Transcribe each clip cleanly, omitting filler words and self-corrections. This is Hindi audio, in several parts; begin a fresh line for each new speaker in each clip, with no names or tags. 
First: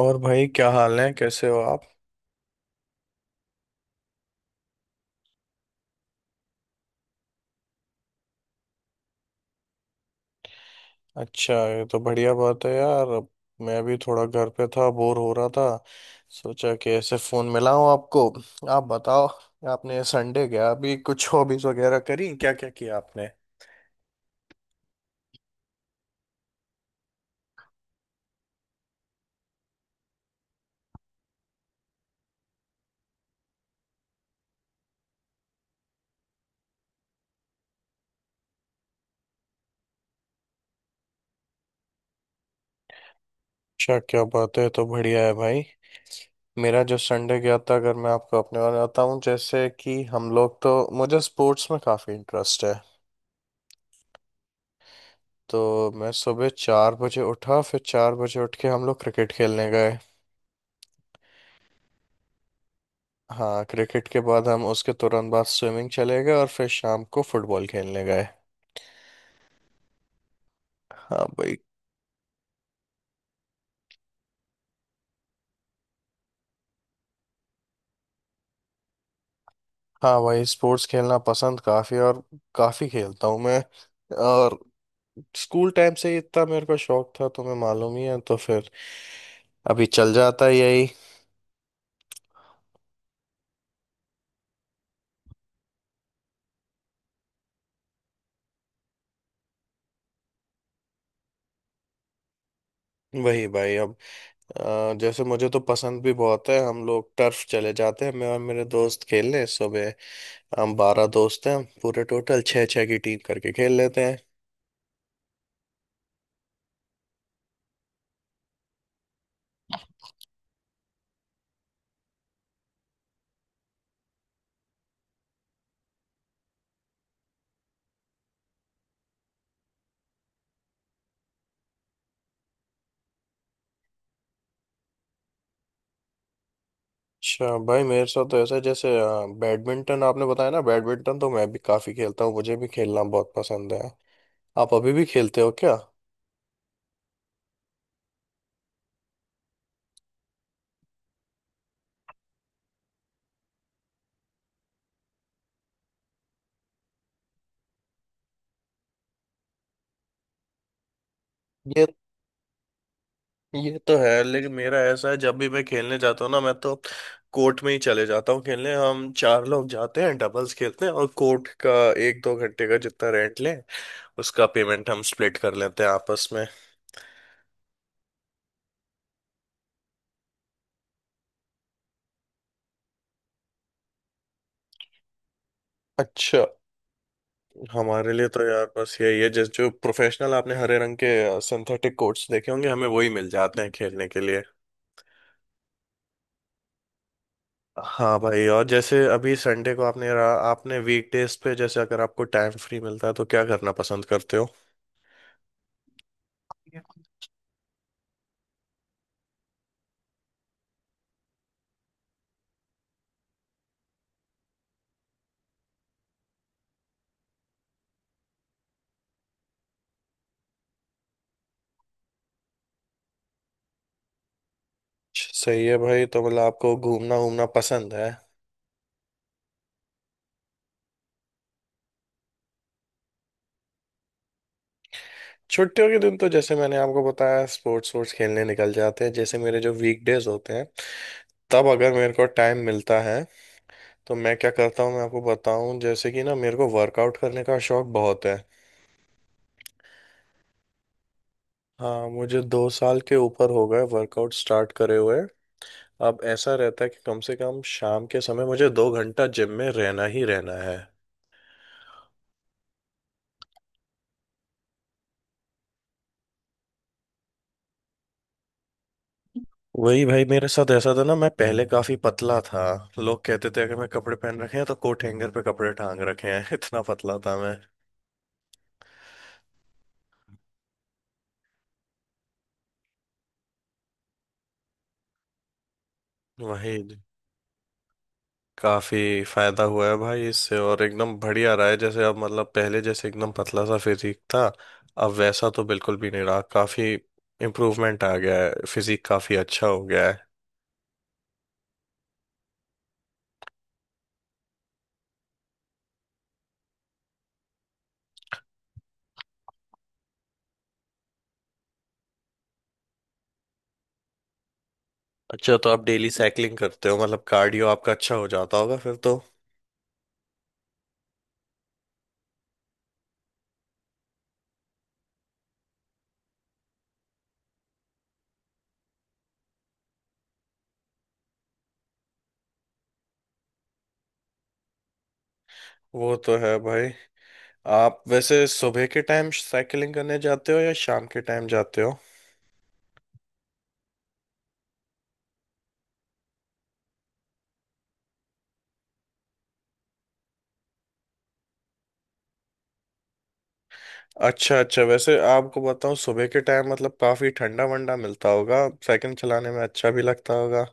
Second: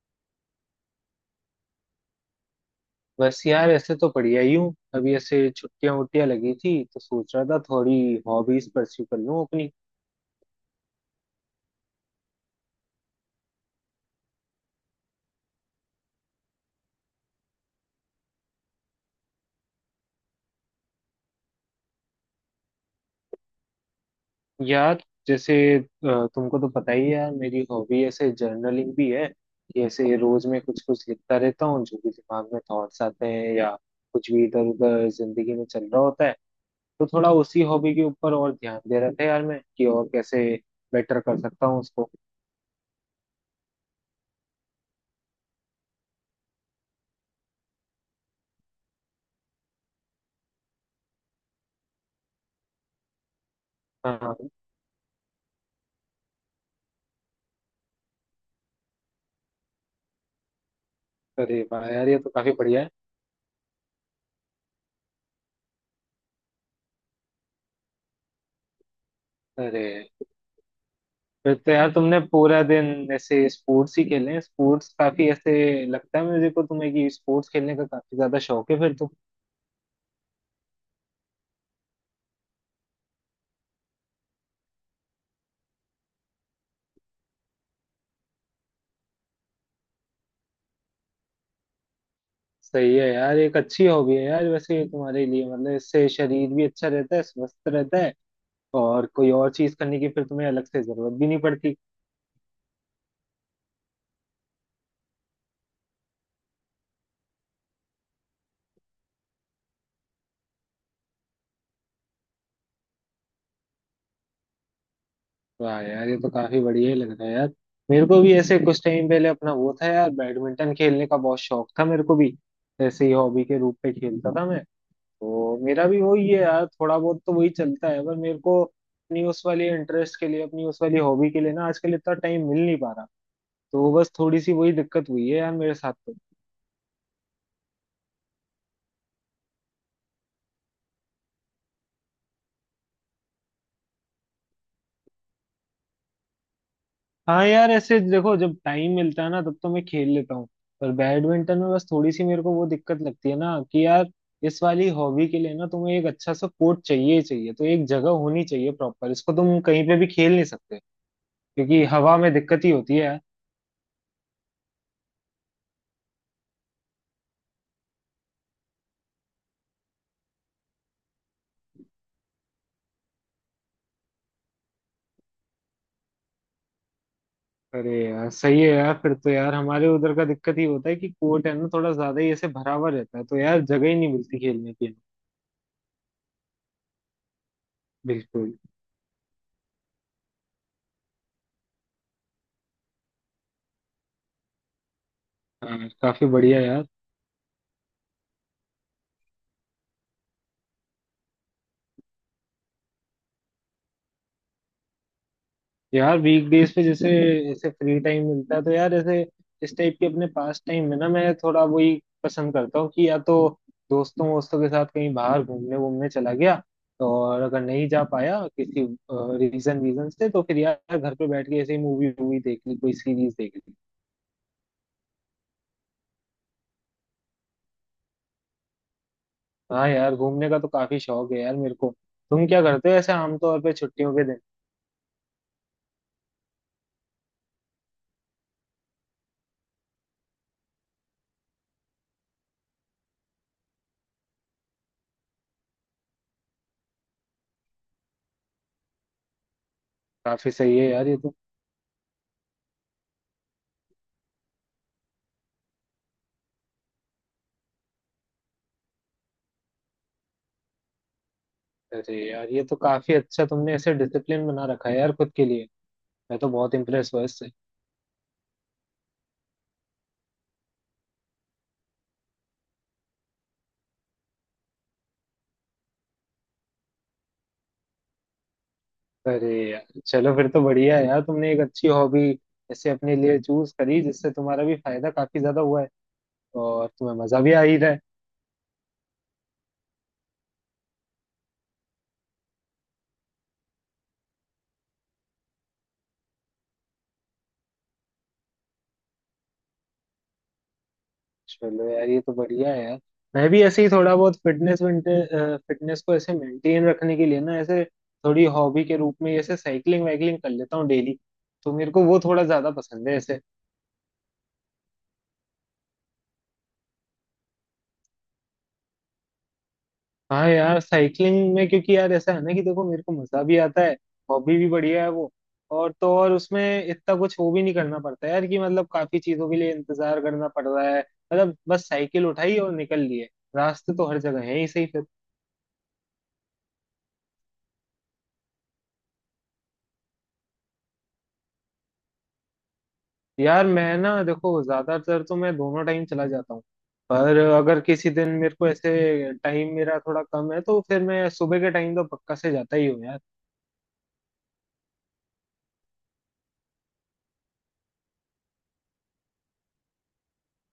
और भाई क्या हाल है, कैसे हो आप।
बस यार, ऐसे तो बढ़िया ही हूँ। अभी ऐसे छुट्टियां वुट्टियां लगी थी तो सोच रहा था थोड़ी हॉबीज परस्यू कर लूँ अपनी।
अच्छा, ये तो बढ़िया बात है यार। अब मैं भी थोड़ा घर पे था, बोर हो रहा था। सोचा कि ऐसे फोन मिलाऊं आपको। आप बताओ, आपने संडे गया अभी, कुछ हॉबीज वगैरह करी, क्या क्या किया आपने।
यार, जैसे तुमको तो पता ही है यार, मेरी हॉबी ऐसे जर्नलिंग भी है कि ऐसे रोज में कुछ कुछ लिखता रहता हूँ जो भी दिमाग में थॉट्स आते हैं या कुछ भी इधर उधर जिंदगी में चल रहा होता है। तो थोड़ा उसी हॉबी के ऊपर और ध्यान दे रहा था यार मैं कि और कैसे बेटर कर सकता हूँ उसको।
अच्छा, क्या बात है, तो बढ़िया है भाई। मेरा जो संडे गया था, अगर मैं आपको अपने बारे में बताऊं, जैसे कि हम लोग, तो मुझे स्पोर्ट्स में काफ़ी इंटरेस्ट है।
हाँ।
तो मैं सुबह 4 बजे उठा, फिर 4 बजे उठ के हम लोग क्रिकेट खेलने गए।
अरे वाह यार, ये तो काफी बढ़िया है।
हाँ, क्रिकेट के बाद हम उसके तुरंत बाद स्विमिंग चले गए और फिर शाम को फुटबॉल खेलने गए।
अरे।
हाँ
फिर
भाई।
तो यार तुमने पूरा दिन ऐसे स्पोर्ट्स ही खेले हैं। स्पोर्ट्स काफी ऐसे, लगता है मुझे को तुम्हें कि स्पोर्ट्स खेलने का काफी ज्यादा शौक है फिर तो।
हाँ भाई, स्पोर्ट्स खेलना पसंद काफ़ी, और काफ़ी खेलता हूँ मैं। और स्कूल टाइम से ही इतना मेरे को शौक था, तुम्हें मालूम ही है, तो फिर अभी चल जाता है यही।
सही है यार, एक अच्छी हॉबी है यार। वैसे ये तुम्हारे लिए मतलब इससे शरीर भी अच्छा रहता है, स्वस्थ रहता है। और कोई और चीज करने की फिर तुम्हें अलग से जरूरत भी नहीं पड़ती।
वही भाई, अब जैसे मुझे तो पसंद भी बहुत है। हम लोग टर्फ चले जाते हैं, मैं और मेरे दोस्त खेलने सुबह। हम 12 दोस्त हैं, पूरे टोटल छः छः की टीम करके खेल लेते हैं।
वाह यार, ये तो काफी बढ़िया ही लग रहा है यार। मेरे को भी ऐसे कुछ टाइम पहले अपना वो था यार, बैडमिंटन खेलने का बहुत शौक था मेरे को भी। ऐसे ही हॉबी के रूप में खेलता था मैं। तो मेरा भी वही है यार, थोड़ा बहुत तो वही चलता है पर मेरे को अपनी उस वाली इंटरेस्ट के लिए अपनी उस वाली हॉबी के लिए ना आजकल इतना टाइम मिल नहीं पा रहा। तो बस थोड़ी सी वही दिक्कत हुई है यार मेरे साथ तो।
अच्छा भाई, मेरे साथ तो ऐसा है, जैसे बैडमिंटन आपने बताया ना, बैडमिंटन तो मैं भी काफी खेलता हूँ, मुझे भी खेलना बहुत पसंद है। आप अभी भी खेलते हो क्या।
हाँ यार, ऐसे देखो जब टाइम मिलता है ना तब तो मैं खेल लेता हूँ। पर बैडमिंटन में बस थोड़ी सी मेरे को वो दिक्कत लगती है ना कि यार इस वाली हॉबी के लिए ना तुम्हें एक अच्छा सा कोर्ट चाहिए ही चाहिए, तो एक जगह होनी चाहिए प्रॉपर, इसको तुम कहीं पे भी खेल नहीं सकते क्योंकि
ये
हवा में दिक्कत ही होती है।
ये तो है, लेकिन मेरा ऐसा है, जब भी मैं खेलने जाता हूँ ना, मैं तो कोर्ट में ही चले जाता हूँ खेलने। हम चार लोग जाते हैं, डबल्स खेलते हैं, और कोर्ट का एक दो घंटे का जितना रेंट लें, उसका पेमेंट हम स्प्लिट कर लेते हैं आपस में।
अरे यार, सही है यार। फिर तो यार हमारे उधर का दिक्कत ही होता है कि कोर्ट है ना थोड़ा ज्यादा ही ऐसे भरा हुआ रहता है, तो यार जगह ही नहीं मिलती खेलने की।
अच्छा। हमारे लिए तो
बिल्कुल।
यार बस यही है, जैसे जो प्रोफेशनल आपने हरे रंग के सिंथेटिक कोर्ट्स देखे होंगे, हमें वही मिल जाते हैं खेलने के लिए।
हाँ, काफी बढ़िया यार।
हाँ भाई। और जैसे अभी संडे को आपने रहा, आपने वीकडेज पे जैसे, अगर आपको टाइम फ्री मिलता है, तो क्या करना पसंद करते हो।
यार वीकडेज पे जैसे ऐसे फ्री टाइम मिलता है तो यार ऐसे इस टाइप के अपने पास टाइम में ना मैं थोड़ा वही पसंद करता हूँ कि या तो दोस्तों वोस्तों के साथ कहीं बाहर घूमने वूमने चला गया, और अगर नहीं जा पाया किसी रीजन वीजन से तो फिर यार घर पे बैठ के ऐसे मूवी वूवी देख ली कोई सीरीज देख ली।
सही है भाई, तो मतलब आपको घूमना घूमना पसंद है।
हाँ यार, घूमने का तो काफी शौक है यार मेरे को। तुम क्या करते हो ऐसे आमतौर पे छुट्टियों के दिन?
छुट्टियों के दिन तो जैसे मैंने आपको बताया, स्पोर्ट्स वोर्ट्स खेलने निकल जाते हैं। जैसे मेरे जो वीकडेज होते हैं, तब अगर मेरे को टाइम मिलता है, तो मैं क्या करता हूँ, मैं आपको बताऊँ, जैसे कि ना, मेरे को वर्कआउट करने का शौक बहुत है।
काफी सही है यार ये तो।
हाँ, मुझे 2 साल के ऊपर हो गए वर्कआउट स्टार्ट करे हुए। अब ऐसा रहता है कि कम से कम शाम के समय मुझे 2 घंटा जिम में रहना ही रहना है।
अरे यार, ये तो काफी अच्छा, तुमने ऐसे डिसिप्लिन बना रखा है यार खुद के लिए। मैं तो बहुत इम्प्रेस हुआ इससे।
वही भाई, मेरे साथ ऐसा था ना, मैं पहले काफी पतला था। लोग कहते थे, अगर मैं कपड़े पहन रखे हैं, तो कोट हैंगर पे कपड़े टांग रखे हैं इतना पतला था मैं।
अरे यार चलो, फिर तो बढ़िया है यार, तुमने एक अच्छी हॉबी ऐसे अपने लिए चूज करी जिससे तुम्हारा भी फायदा काफी ज्यादा हुआ है।
वही।
और तुम्हें मजा भी आ ही रहा है।
काफी फायदा हुआ है भाई इससे, और एकदम बढ़िया रहा है। जैसे अब मतलब, पहले जैसे एकदम पतला सा फिजिक था, अब वैसा तो बिल्कुल भी नहीं रहा। काफी इम्प्रूवमेंट आ गया है, फिजिक काफी अच्छा हो गया है।
चलो यार, ये तो बढ़िया है यार। मैं भी ऐसे ही थोड़ा बहुत फिटनेस, फिटनेस को ऐसे मेंटेन रखने के लिए ना ऐसे थोड़ी हॉबी के रूप में ऐसे साइकिलिंग वाइकलिंग कर लेता हूँ डेली। तो मेरे को वो थोड़ा ज्यादा पसंद है ऐसे।
अच्छा, तो आप डेली साइकिलिंग करते हो, मतलब कार्डियो आपका अच्छा हो जाता होगा फिर तो।
हाँ यार, साइकिलिंग में क्योंकि यार ऐसा है ना कि देखो, मेरे को मजा भी आता है, हॉबी भी बढ़िया है वो। और तो और उसमें इतना कुछ वो भी नहीं करना पड़ता यार कि मतलब काफी चीजों के लिए इंतजार करना पड़ रहा है, मतलब बस साइकिल उठाई और निकल लिए। रास्ते तो हर जगह है ही सही।
वो तो है भाई। आप वैसे सुबह के टाइम साइकिलिंग करने जाते हो या शाम के टाइम जाते हो।
यार मैं ना देखो ज्यादातर तो मैं दोनों टाइम चला जाता हूँ। पर अगर किसी दिन मेरे को ऐसे टाइम मेरा थोड़ा कम है तो फिर मैं सुबह के टाइम तो पक्का से जाता ही हूँ यार।
अच्छा अच्छा, वैसे आपको बताऊं, सुबह के टाइम मतलब काफी ठंडा वंडा मिलता होगा, साइकिल चलाने में अच्छा भी लगता होगा।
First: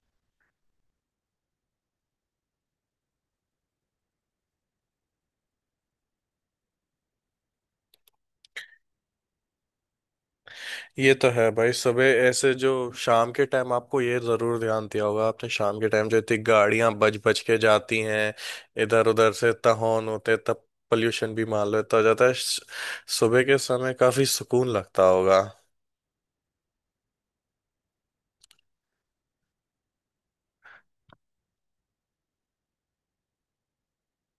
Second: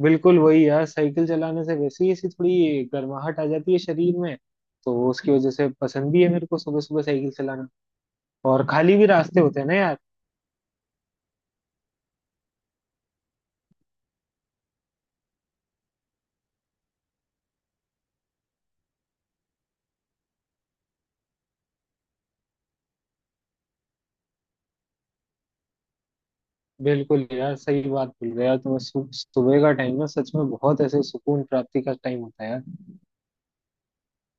बिल्कुल वही यार, साइकिल चलाने से वैसे ही ऐसी थोड़ी गर्माहट आ जाती है शरीर में, तो उसकी वजह से पसंद भी है मेरे को सुबह सुबह साइकिल चलाना। और खाली भी रास्ते होते हैं ना यार।
ये तो है भाई, सुबह ऐसे जो, शाम के टाइम आपको ये जरूर ध्यान दिया होगा आपने, शाम के टाइम जो इतनी गाड़ियां बज बज के जाती हैं, इधर उधर से इतना हॉर्न होते तब पोल्यूशन भी मान लो इतना हो जाता है, सुबह के समय काफी सुकून लगता होगा।
बिल्कुल यार, सही बात बोल रहे हो यार। तुम्हें सुबह का टाइम ना सच में बहुत ऐसे सुकून प्राप्ति का टाइम होता है यार।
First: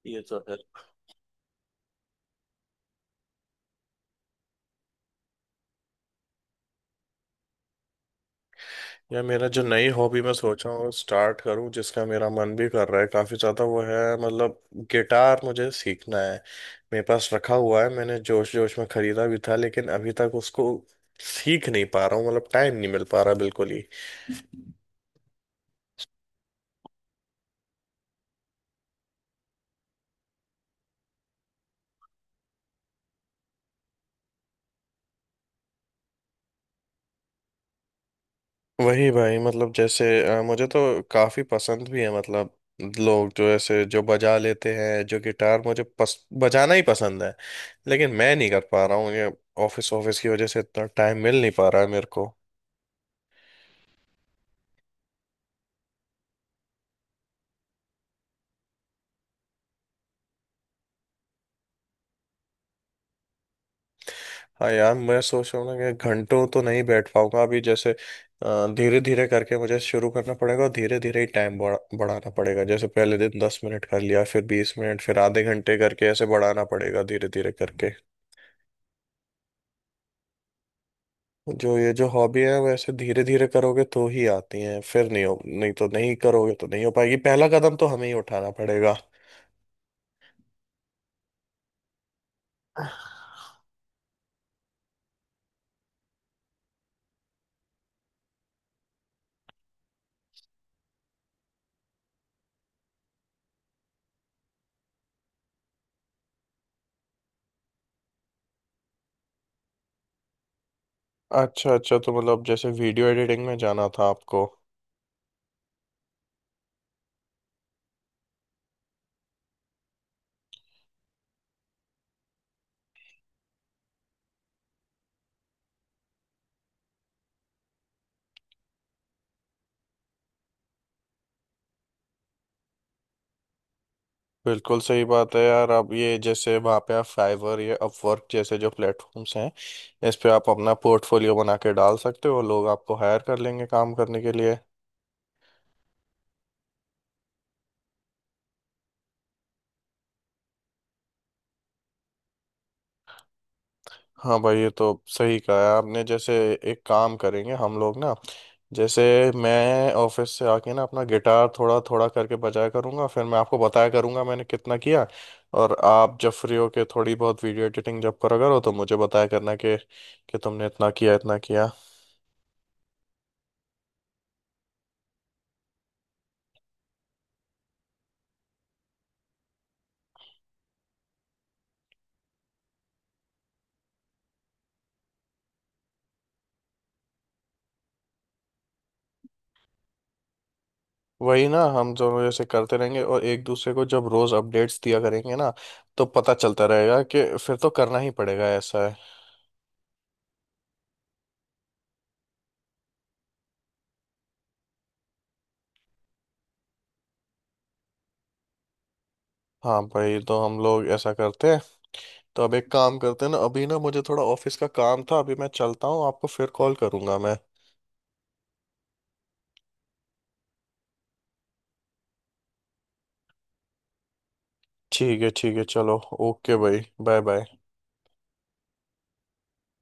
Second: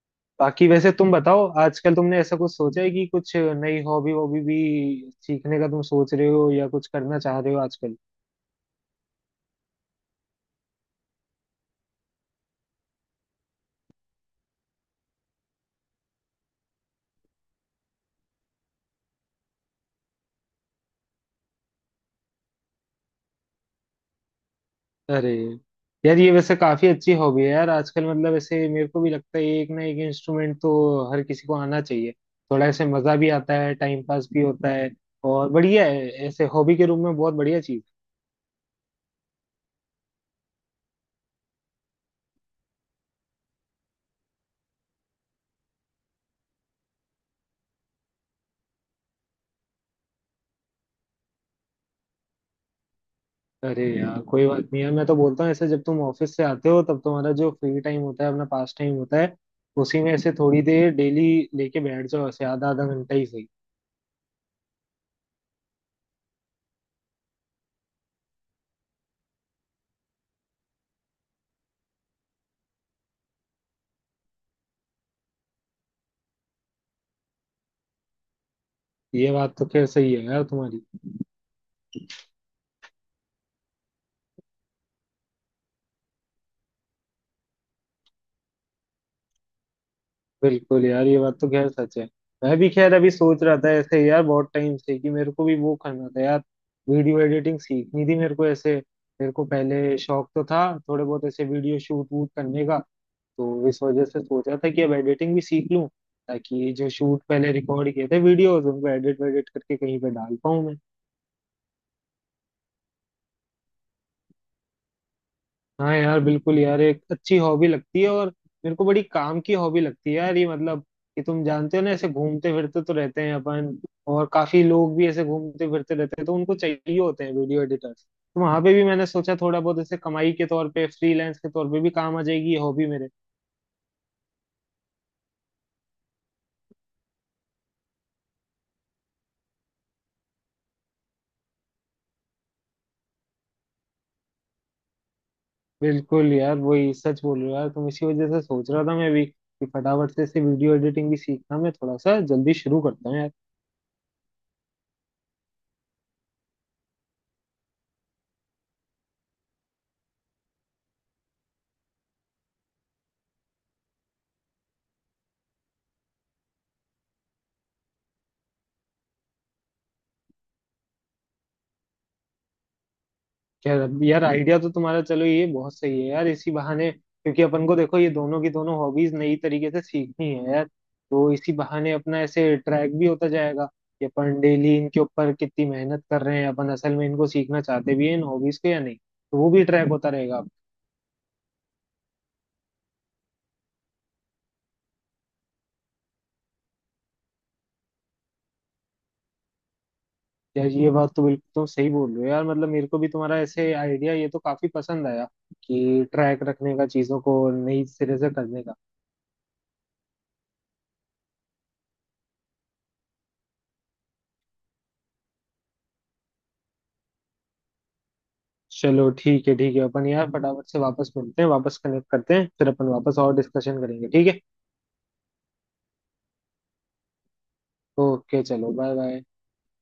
ये तो है।
बाकी वैसे तुम बताओ, आजकल तुमने ऐसा कुछ सोचा है कि कुछ नई हॉबी वॉबी भी सीखने का तुम सोच रहे हो या कुछ करना चाह रहे हो आजकल?
या मेरा जो नई हॉबी मैं सोचा हूँ स्टार्ट करूँ, जिसका मेरा मन भी कर रहा है काफ़ी ज़्यादा, वो है मतलब गिटार मुझे सीखना है। मेरे पास रखा हुआ है, मैंने जोश जोश में खरीदा भी था, लेकिन अभी तक उसको सीख नहीं पा रहा हूँ, मतलब टाइम नहीं मिल पा रहा बिल्कुल ही।
अरे यार, ये वैसे काफी अच्छी हॉबी है यार आजकल। मतलब ऐसे मेरे को भी लगता है एक ना एक इंस्ट्रूमेंट तो हर किसी को आना चाहिए। थोड़ा ऐसे मजा भी आता है, टाइम पास भी होता है। और बढ़िया है ऐसे हॉबी के रूप में, बहुत बढ़िया चीज।
वही भाई, मतलब जैसे मुझे तो काफी पसंद भी है। मतलब लोग जो ऐसे जो बजा लेते हैं जो गिटार, मुझे बजाना ही पसंद है, लेकिन मैं नहीं कर पा रहा हूँ ये। ऑफिस ऑफिस की वजह से इतना टाइम मिल नहीं पा रहा है मेरे को।
अरे यार, कोई बात नहीं है, मैं तो बोलता हूँ ऐसे जब तुम ऑफिस से आते हो तब तुम्हारा जो फ्री टाइम होता है अपना पास टाइम होता है, उसी में ऐसे थोड़ी देर डेली लेके बैठ जाओ, ऐसे आधा आधा घंटा ही सही।
हाँ यार, मैं सोच रहा हूँ ना कि घंटों तो नहीं बैठ पाऊंगा अभी। जैसे धीरे धीरे करके मुझे शुरू करना पड़ेगा, और धीरे धीरे ही टाइम बढ़ा बढ़ाना पड़ेगा। जैसे पहले दिन 10 मिनट कर लिया, फिर 20 मिनट, फिर आधे घंटे, करके ऐसे बढ़ाना पड़ेगा धीरे धीरे करके।
ये बात तो खैर सही है यार तुम्हारी।
जो ये जो हॉबी है, वो ऐसे धीरे धीरे करोगे तो ही आती है, फिर नहीं हो, नहीं तो नहीं करोगे तो नहीं हो पाएगी, पहला कदम तो हमें ही उठाना पड़ेगा।
बिल्कुल यार, ये बात तो खैर सच है। मैं भी खैर अभी सोच रहा था ऐसे यार बहुत टाइम से कि मेरे को भी वो करना था यार, वीडियो एडिटिंग सीखनी थी मेरे को ऐसे। मेरे को पहले शौक तो था थोड़े बहुत ऐसे वीडियो शूट वूट करने का, तो इस वजह से सोचा था कि अब एडिटिंग भी सीख लूं, ताकि ये जो शूट पहले रिकॉर्ड किए थे वीडियोस उनको एडिट वेडिट करके कहीं पे डाल पाऊं मैं।
अच्छा अच्छा, तो मतलब जैसे वीडियो एडिटिंग में जाना था आपको।
हाँ यार, बिल्कुल यार, एक अच्छी हॉबी लगती है और मेरे को बड़ी काम की हॉबी लगती है यार ये, मतलब कि तुम जानते हो ना ऐसे घूमते फिरते तो रहते हैं अपन, और काफी लोग भी ऐसे घूमते फिरते रहते हैं तो उनको चाहिए होते हैं वीडियो एडिटर्स। तो वहां पे भी मैंने सोचा थोड़ा बहुत ऐसे कमाई के तौर पे फ्रीलांस के तौर पे भी काम आ जाएगी ये हॉबी मेरे।
बिल्कुल सही बात है यार। अब ये जैसे वहाँ पे आप फाइवर या अपवर्क जैसे जो प्लेटफॉर्म्स हैं, इस पे आप अपना पोर्टफोलियो बना के डाल सकते हो, लोग आपको हायर कर लेंगे काम करने के लिए।
बिल्कुल यार, वही सच बोल रहे हो यार तुम। इसी वजह से सोच रहा था मैं भी कि फटाफट से इसे वीडियो एडिटिंग भी सीखना मैं थोड़ा सा जल्दी शुरू करता हूँ यार।
हाँ भाई, ये तो सही कहा है आपने। जैसे एक काम करेंगे हम लोग ना, जैसे मैं ऑफिस से आके ना अपना गिटार थोड़ा थोड़ा करके बजाया करूँगा, फिर मैं आपको बताया करूँगा मैंने कितना किया। और आप जब फ्री हो के थोड़ी बहुत वीडियो एडिटिंग जब करा करो, तो मुझे बताया करना कि तुमने इतना किया इतना किया।
यार यार, आइडिया तो तुम्हारा चलो ये बहुत सही है यार इसी बहाने, क्योंकि अपन को देखो ये दोनों की दोनों हॉबीज नई तरीके से सीखनी है यार, तो इसी बहाने अपना ऐसे ट्रैक भी होता जाएगा कि अपन डेली इनके ऊपर कितनी मेहनत कर रहे हैं, अपन असल में इनको सीखना चाहते भी हैं इन हॉबीज को या नहीं, तो वो भी ट्रैक होता रहेगा।
वही ना, हम दोनों जैसे करते रहेंगे और एक दूसरे को जब रोज अपडेट्स दिया करेंगे ना, तो पता चलता रहेगा कि फिर तो करना ही पड़ेगा, ऐसा है।
यार ये बात तो बिल्कुल तुम सही बोल रहे हो यार, मतलब मेरे को भी तुम्हारा ऐसे आइडिया ये तो काफी पसंद आया कि ट्रैक रखने का चीजों को, नई सिरे से करने का।
हाँ भाई, तो हम लोग ऐसा करते हैं। तो अब एक काम करते हैं ना, अभी ना मुझे थोड़ा ऑफिस का काम था, अभी मैं चलता हूँ, आपको फिर कॉल करूंगा मैं।
चलो ठीक है ठीक है, अपन यार फटाफट से वापस मिलते हैं, वापस कनेक्ट करते हैं, फिर अपन वापस और डिस्कशन करेंगे, ठीक है?
ठीक है ठीक है, चलो। ओके भाई। Bye bye.
ओके चलो, बाय बाय।